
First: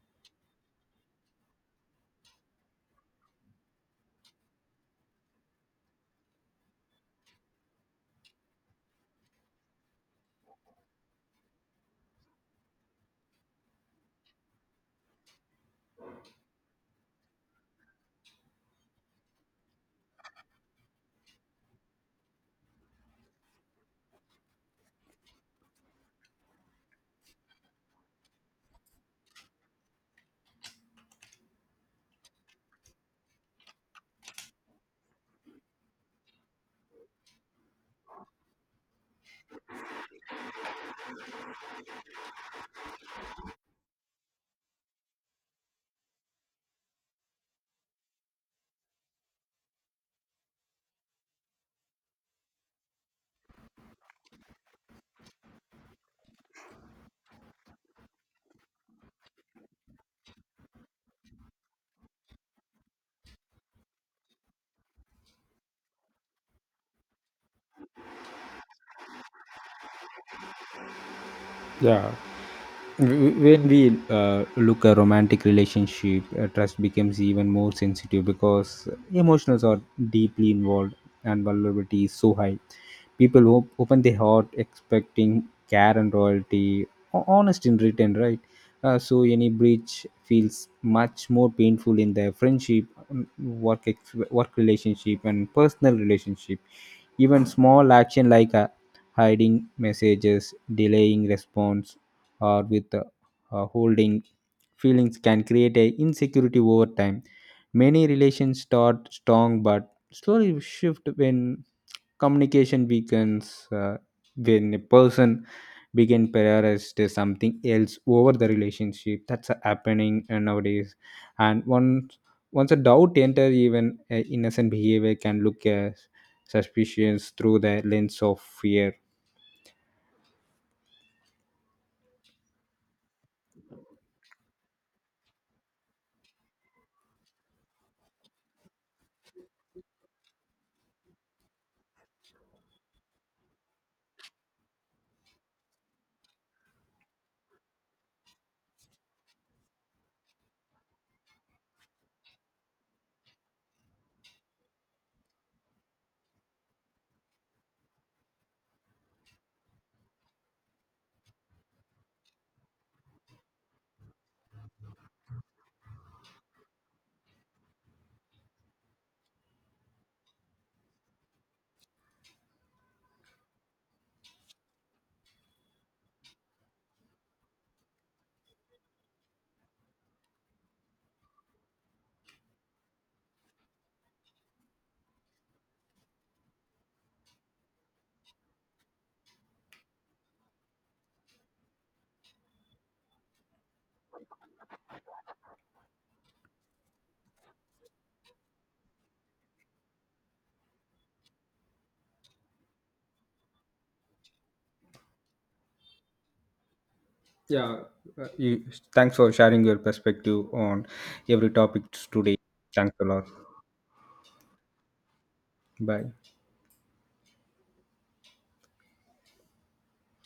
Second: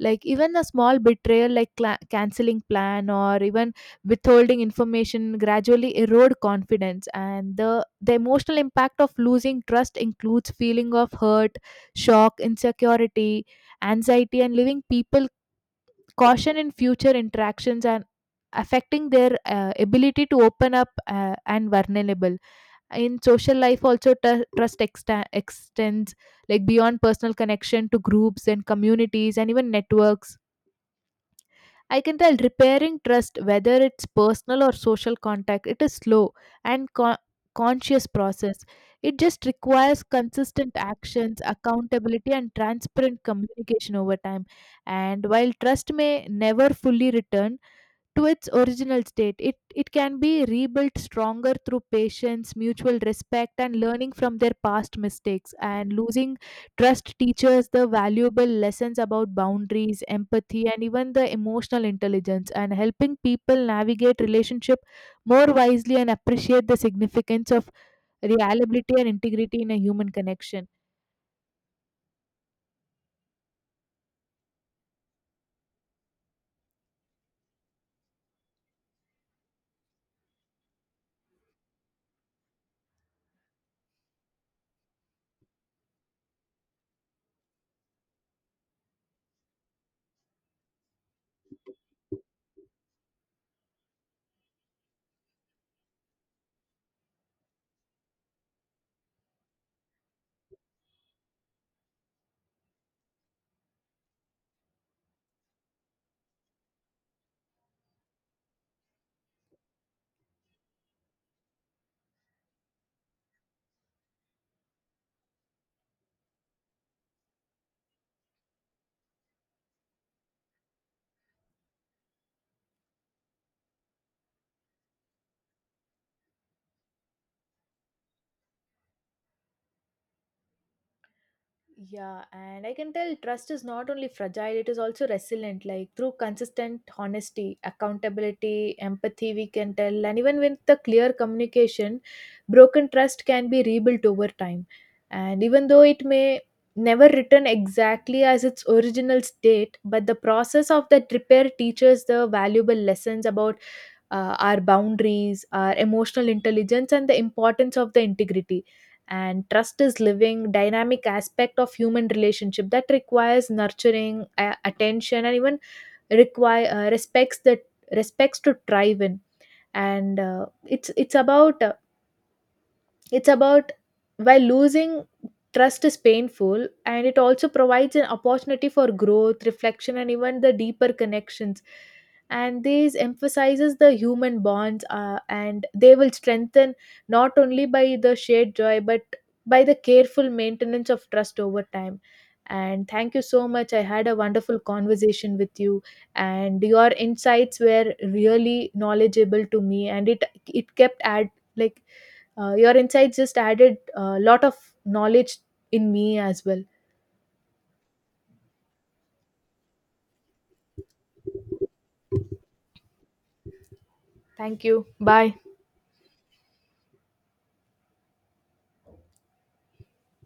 Like even a small betrayal like cla canceling plan or even withholding information gradually erode confidence. And the emotional impact of losing trust includes feeling of hurt, shock, insecurity, anxiety, and leaving people caution in future interactions, and affecting their ability to open up and vulnerable. In social life also trust exta extends like beyond personal connection to groups and communities and even networks. I can tell repairing trust, whether it's personal or social contact, it is slow and conscious process. It just requires consistent actions, accountability, and transparent communication over time. And while trust may never fully return to its original state, it can be rebuilt stronger through patience, mutual respect, and learning from their past mistakes. And losing trust teaches the valuable lessons about boundaries, empathy, and even the emotional intelligence, and helping people navigate relationship more wisely and appreciate the significance of reliability and integrity in a human connection.
Yeah. When we look at romantic relationship, trust becomes even more sensitive because emotions are deeply involved and vulnerability is so high. People open their heart expecting care and loyalty, honest in return, right? So any breach feels much more painful in their friendship, work work relationship and personal relationship. Even small action like hiding messages, delaying response, or with holding feelings can create a insecurity over time. Many relations start strong but slowly shift when communication weakens, when a person begin prioritize something else over the relationship. That's happening nowadays. And once a doubt enters, even innocent behavior can look as suspicions through the lens of fear.
Yeah, and I can tell trust is not only fragile, it is also resilient. Like through consistent honesty, accountability, empathy, we can tell, and even with the clear communication, broken trust can be rebuilt over time. And even though it may never return exactly as its original state, but the process of that repair teaches the valuable lessons about our boundaries, our emotional intelligence, and the importance of the integrity. And trust is living, dynamic aspect of human relationship that requires nurturing, attention, and even require respects to thrive in. And it's about it's about while losing trust is painful, and it also provides an opportunity for growth, reflection, and even the deeper connections. And these emphasizes the human bonds, and they will strengthen not only by the shared joy but by the careful maintenance of trust over time. And thank you so much. I had a wonderful conversation with you, and your insights were really knowledgeable to me. And it kept add like your insights just added a lot of knowledge in me as well.
Yeah, uh, you, thanks for sharing your perspective on every topic today. Thanks a lot.
Thank you, bye.
Bye.